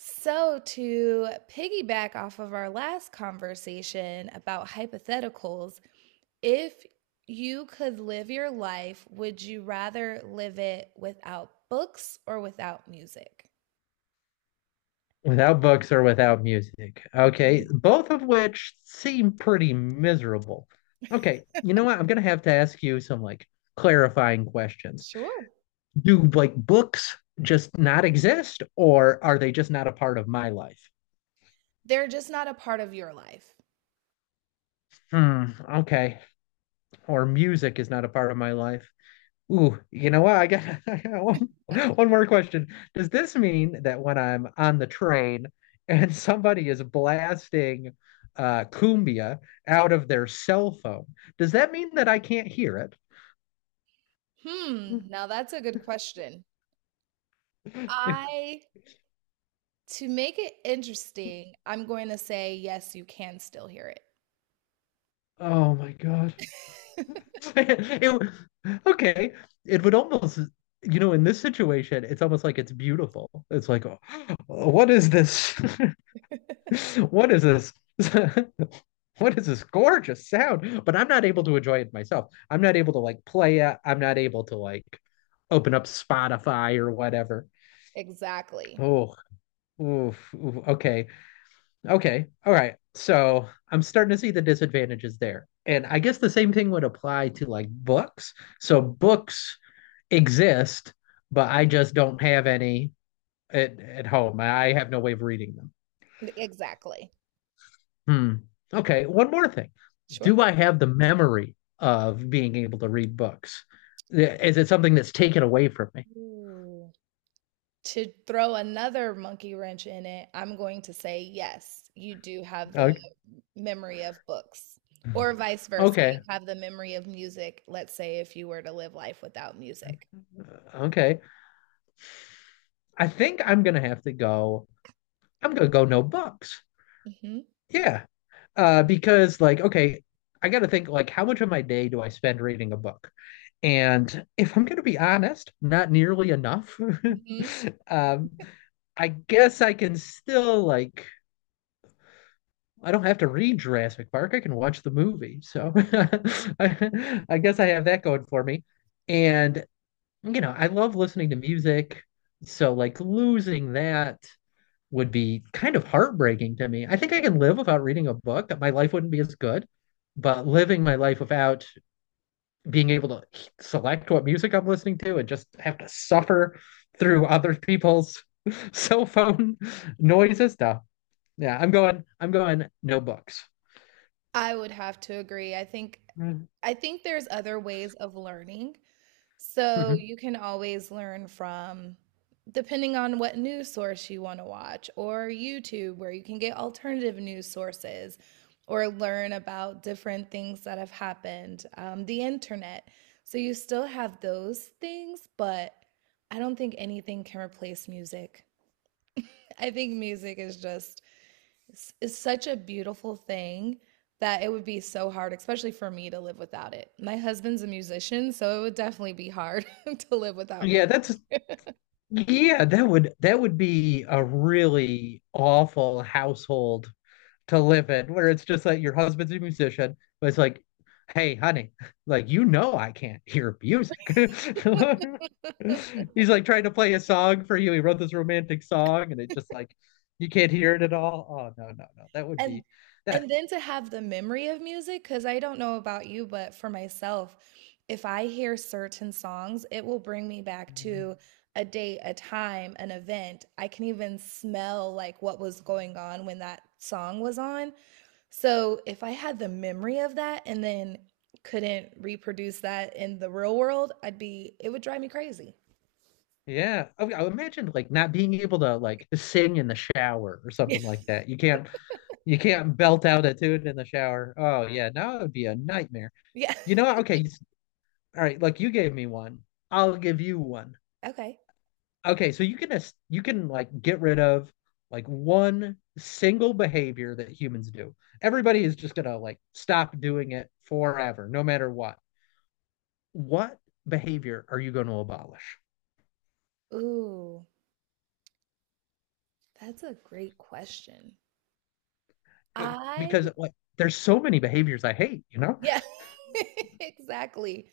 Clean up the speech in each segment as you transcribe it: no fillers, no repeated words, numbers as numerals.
So, to piggyback off of our last conversation about hypotheticals, if you could live your life, would you rather live it without books or without music? Without books or without music. Okay, Mhm. both of which seem pretty miserable. Okay, you know what? I'm gonna have to ask you some like clarifying questions. Sure. Do like books just not exist, or are they just not a part of my life? They're just not a part of your life. Hmm, okay. Or music is not a part of my life. Ooh, you know what? I got, I got one, one more question. Does this mean that when I'm on the train and somebody is blasting cumbia out of their cell phone, does that mean that I can't hear Hmm. Now, that's a good question. it? I, to make it interesting, I'm going to say yes, you can still hear it. Oh my God. It- w- okay, it would almost, you know, in this situation, it's almost like it's beautiful. It's like, oh, what is this? What is this? what is this gorgeous sound? But I'm not able to enjoy it myself. I'm not able to like play it. I'm not able to like open up Spotify or whatever. Exactly. Oh, oof, oof, okay, okay, all right. So I'm starting to see the disadvantages there, and I guess the same thing would apply to like books. So books exist, but I just don't have any at home. I have no way of reading them. Exactly. Hmm. Okay, one more thing. Sure. Do I have the memory of being able to read books? Is it something that's taken away from me? Ooh. To throw another monkey wrench in it, I'm going to say yes, you do have the Okay. memory of books, or Mm. vice versa. Okay. You have the memory of music, let's say if you were to live life without music. uh, Okay. I think I'm gonna have to go. I'm gonna go no books. Hmm. Yeah. Because like, okay, I gotta think like how much of my day do I spend reading a book? And if I'm gonna be honest, not nearly enough. Hmm. Um, I guess I can still like I don't have to read Jurassic Park. I can watch the movie. So I guess I have that going for me. And, you know, I love listening to music. So, like, losing that would be kind of heartbreaking to me. I think I can live without reading a book, that my life wouldn't be as good. But living my life without being able to select what music I'm listening to and just have to suffer through other people's cell phone noises, stuff. Yeah, I'm going, no books. I would have to agree. I think there's other ways of learning. So Hmm you can always learn from, depending on what news source you want to watch, or YouTube, where you can get alternative news sources, or learn about different things that have happened, the internet. So you still have those things, but I don't think anything can replace music. I think music is just is such a beautiful thing that it would be so hard, especially for me to live without it. My husband's a musician, so it would definitely be hard to live without Yeah, music. that's yeah, that would be a really awful household to live in, where it's just like your husband's a musician, but it's like, hey, honey, like you know I can't hear music. He's like trying to play a song for you. He wrote this romantic song and it just like you can't hear it at all. Oh no, no, no. That would And be that and then to have the memory of music, because I don't know about you, but for myself, if I hear certain songs, it will bring me back to a date, a time, an event. I can even smell like what was going on when that song was on. So if I had the memory of that and then couldn't reproduce that in the real world, it would drive me crazy. Yeah. I imagine like not being able to like sing in the shower or Yeah. something like that. You can't belt out a tune in the shower. Oh yeah, no, it would be a nightmare. Yeah. You know what? All right. Like you gave me one, I'll give you one. Okay. Okay, so you can like get rid of like one single behavior that humans do. Everybody is just gonna like stop doing it forever, no matter what. What behavior are you going to abolish? Ooh, that's a great question. You? I, Because like there's so many behaviors I hate. You know, yeah, exactly.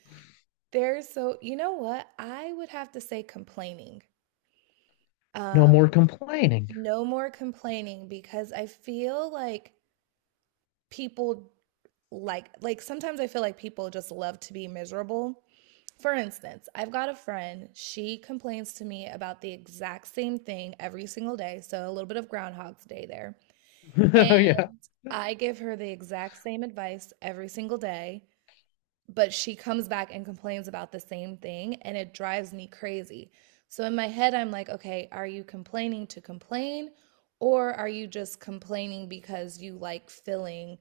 There's so, you know what? I would have to say complaining. no Um, more complaining. no more complaining because I feel like people like sometimes I feel like people just love to be miserable. For instance, I've got a friend, she complains to me about the exact same thing every single day, so a little bit of groundhog's day there. And Oh yeah. I give her the exact same advice every single day, but she comes back and complains about the same thing and it drives me crazy. So in my head I'm like, okay, are you complaining to complain or are you just complaining because you like filling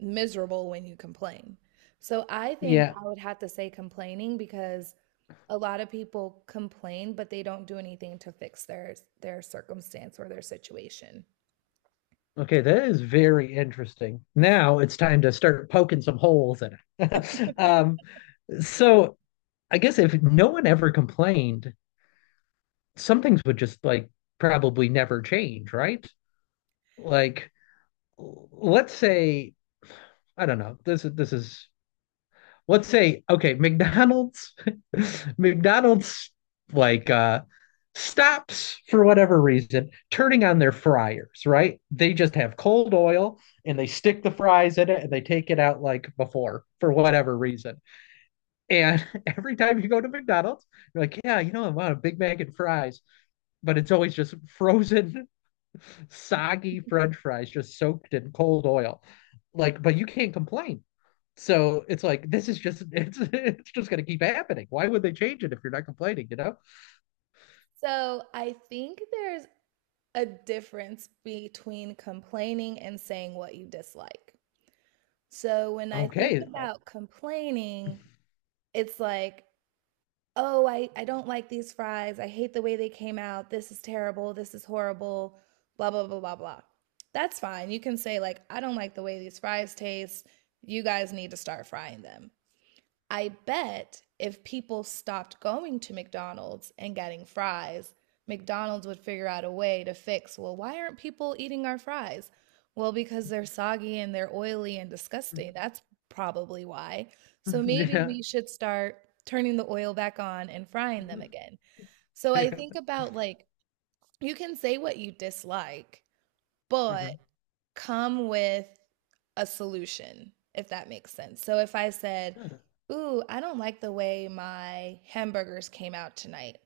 miserable when you complain? So I think Yeah. I would have to say complaining because a lot of people complain, but they don't do anything to fix their circumstance or their situation. Okay, that is very interesting. Now it's time to start poking some holes in it. So I guess if no one ever complained, some things would just like probably never change, right? Like, let's say I don't know. This is let's say okay McDonald's. McDonald's like uh stops for whatever reason turning on their fryers, right? They just have cold oil and they stick the fries in it and they take it out like before for whatever reason. And every time you go to McDonald's, you're like, yeah, you know, I want a Big Mac and fries, but it's always just frozen, soggy French fries just soaked in cold oil. Like, but you can't complain. So it's like this is just it's just gonna keep happening. Why would they change it if you're not complaining? You know? So I think there's a difference between complaining and saying what you dislike. So when I think Okay. about complaining, it's like, oh, I don't like these fries. I hate the way they came out. This is terrible. This is horrible. Blah, blah, blah, blah, blah. That's fine. You can say, like, I don't like the way these fries taste. You guys need to start frying them. I bet if people stopped going to McDonald's and getting fries, McDonald's would figure out a way to fix, well, why aren't people eating our fries? Well, because they're soggy and they're oily and disgusting. That's probably why. So maybe Yeah. we should start turning the oil back on and frying them again. So I yeah. think about like, you can say what you dislike, but yeah. come with a solution, if that makes sense. So if I said, ooh, I don't like the way my hamburgers came out tonight,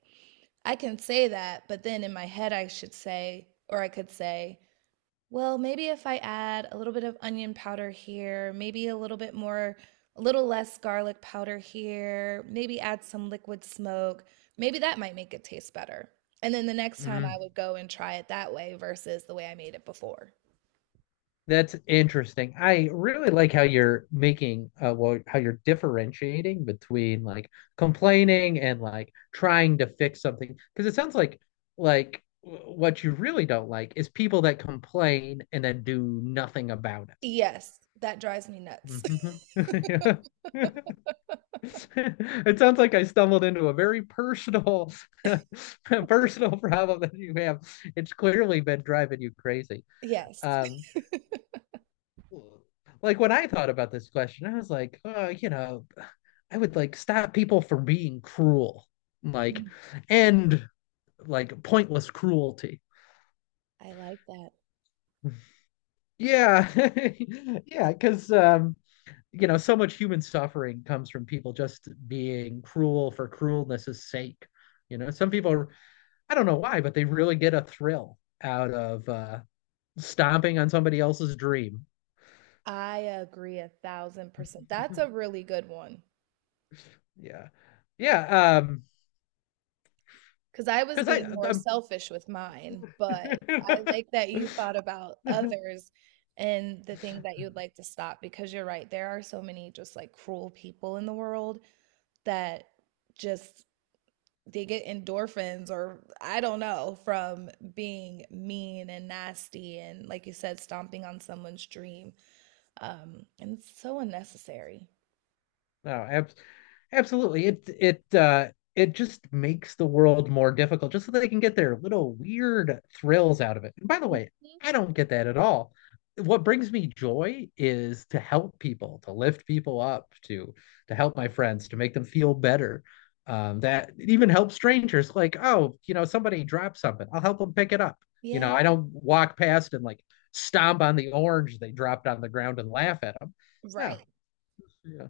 I can say that, but then in my head, I should say, or I could say, well, maybe if I add a little bit of onion powder here, maybe a little bit more, a little less garlic powder here, maybe add some liquid smoke, maybe that might make it taste better. And then the next time I hmm would go and try it that way versus the way I made it before. That's interesting. I really like how you're making, how you're differentiating between like complaining and like trying to fix something. Because it sounds like, what you really don't like is people that complain and then do nothing about Yes, that drives me nuts. it. Mhm. It sounds like I stumbled into a very personal, personal problem that you have. It's clearly been driving you crazy. Yes. Um, Like when I thought about this question, I was like, oh, you know, I would like stop people from being cruel, like, Mm. and like pointless cruelty. I like that. Yeah. Yeah, because you know, so much human suffering comes from people just being cruel for cruelness' sake. You know, some people are, I don't know why, but they really get a thrill out of stomping on somebody else's dream. I agree 1,000%. That's a really good one Yeah. Yeah, because I was because being I more I'm selfish with mine, but I like that you thought about others and the thing that you'd like to stop because you're right. There are so many just like cruel people in the world that just they get endorphins or I don't know from being mean and nasty and like you said, stomping on someone's dream. And it's so unnecessary. No, ab absolutely. It it just makes the world more difficult just so they can get their little weird thrills out of it. And by the way, Mhm. I don't get that at all. What brings me joy is to help people, to lift people up, to help my friends, to make them feel better. That it even helps strangers. Like, oh, you know, somebody dropped something. I'll help them pick it up. You know, Yeah, I don't walk past and like stomp on the orange they dropped on the ground and laugh at them. No, right. yeah.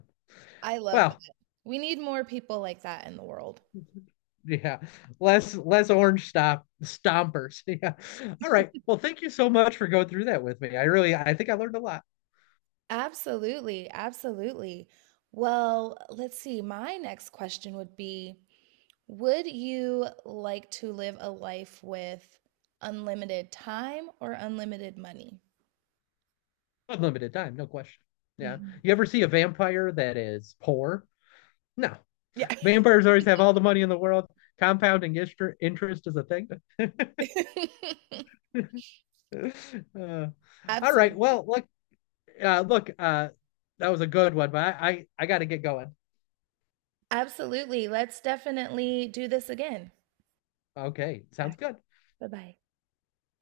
I love that. Well, We need more people like that in the world. yeah, less orange stop stompers. Yeah. All right. Well, thank you so much for going through that with me. I really, I think I learned a lot. Absolutely, absolutely. Well, let's see. My next question would be, would you like to live a life with unlimited time or unlimited money? Unlimited time, no question. Yeah. Mhm. You ever see a vampire that is poor? No. Yeah. Vampires always have all the money in the world. Compounding interest is a thing. Uh, all right. Absolutely. Well, look, uh, look, uh, that was a good one, but I got to get going. Absolutely. Let's definitely do this again. Okay, sounds Alright. good. Bye-bye.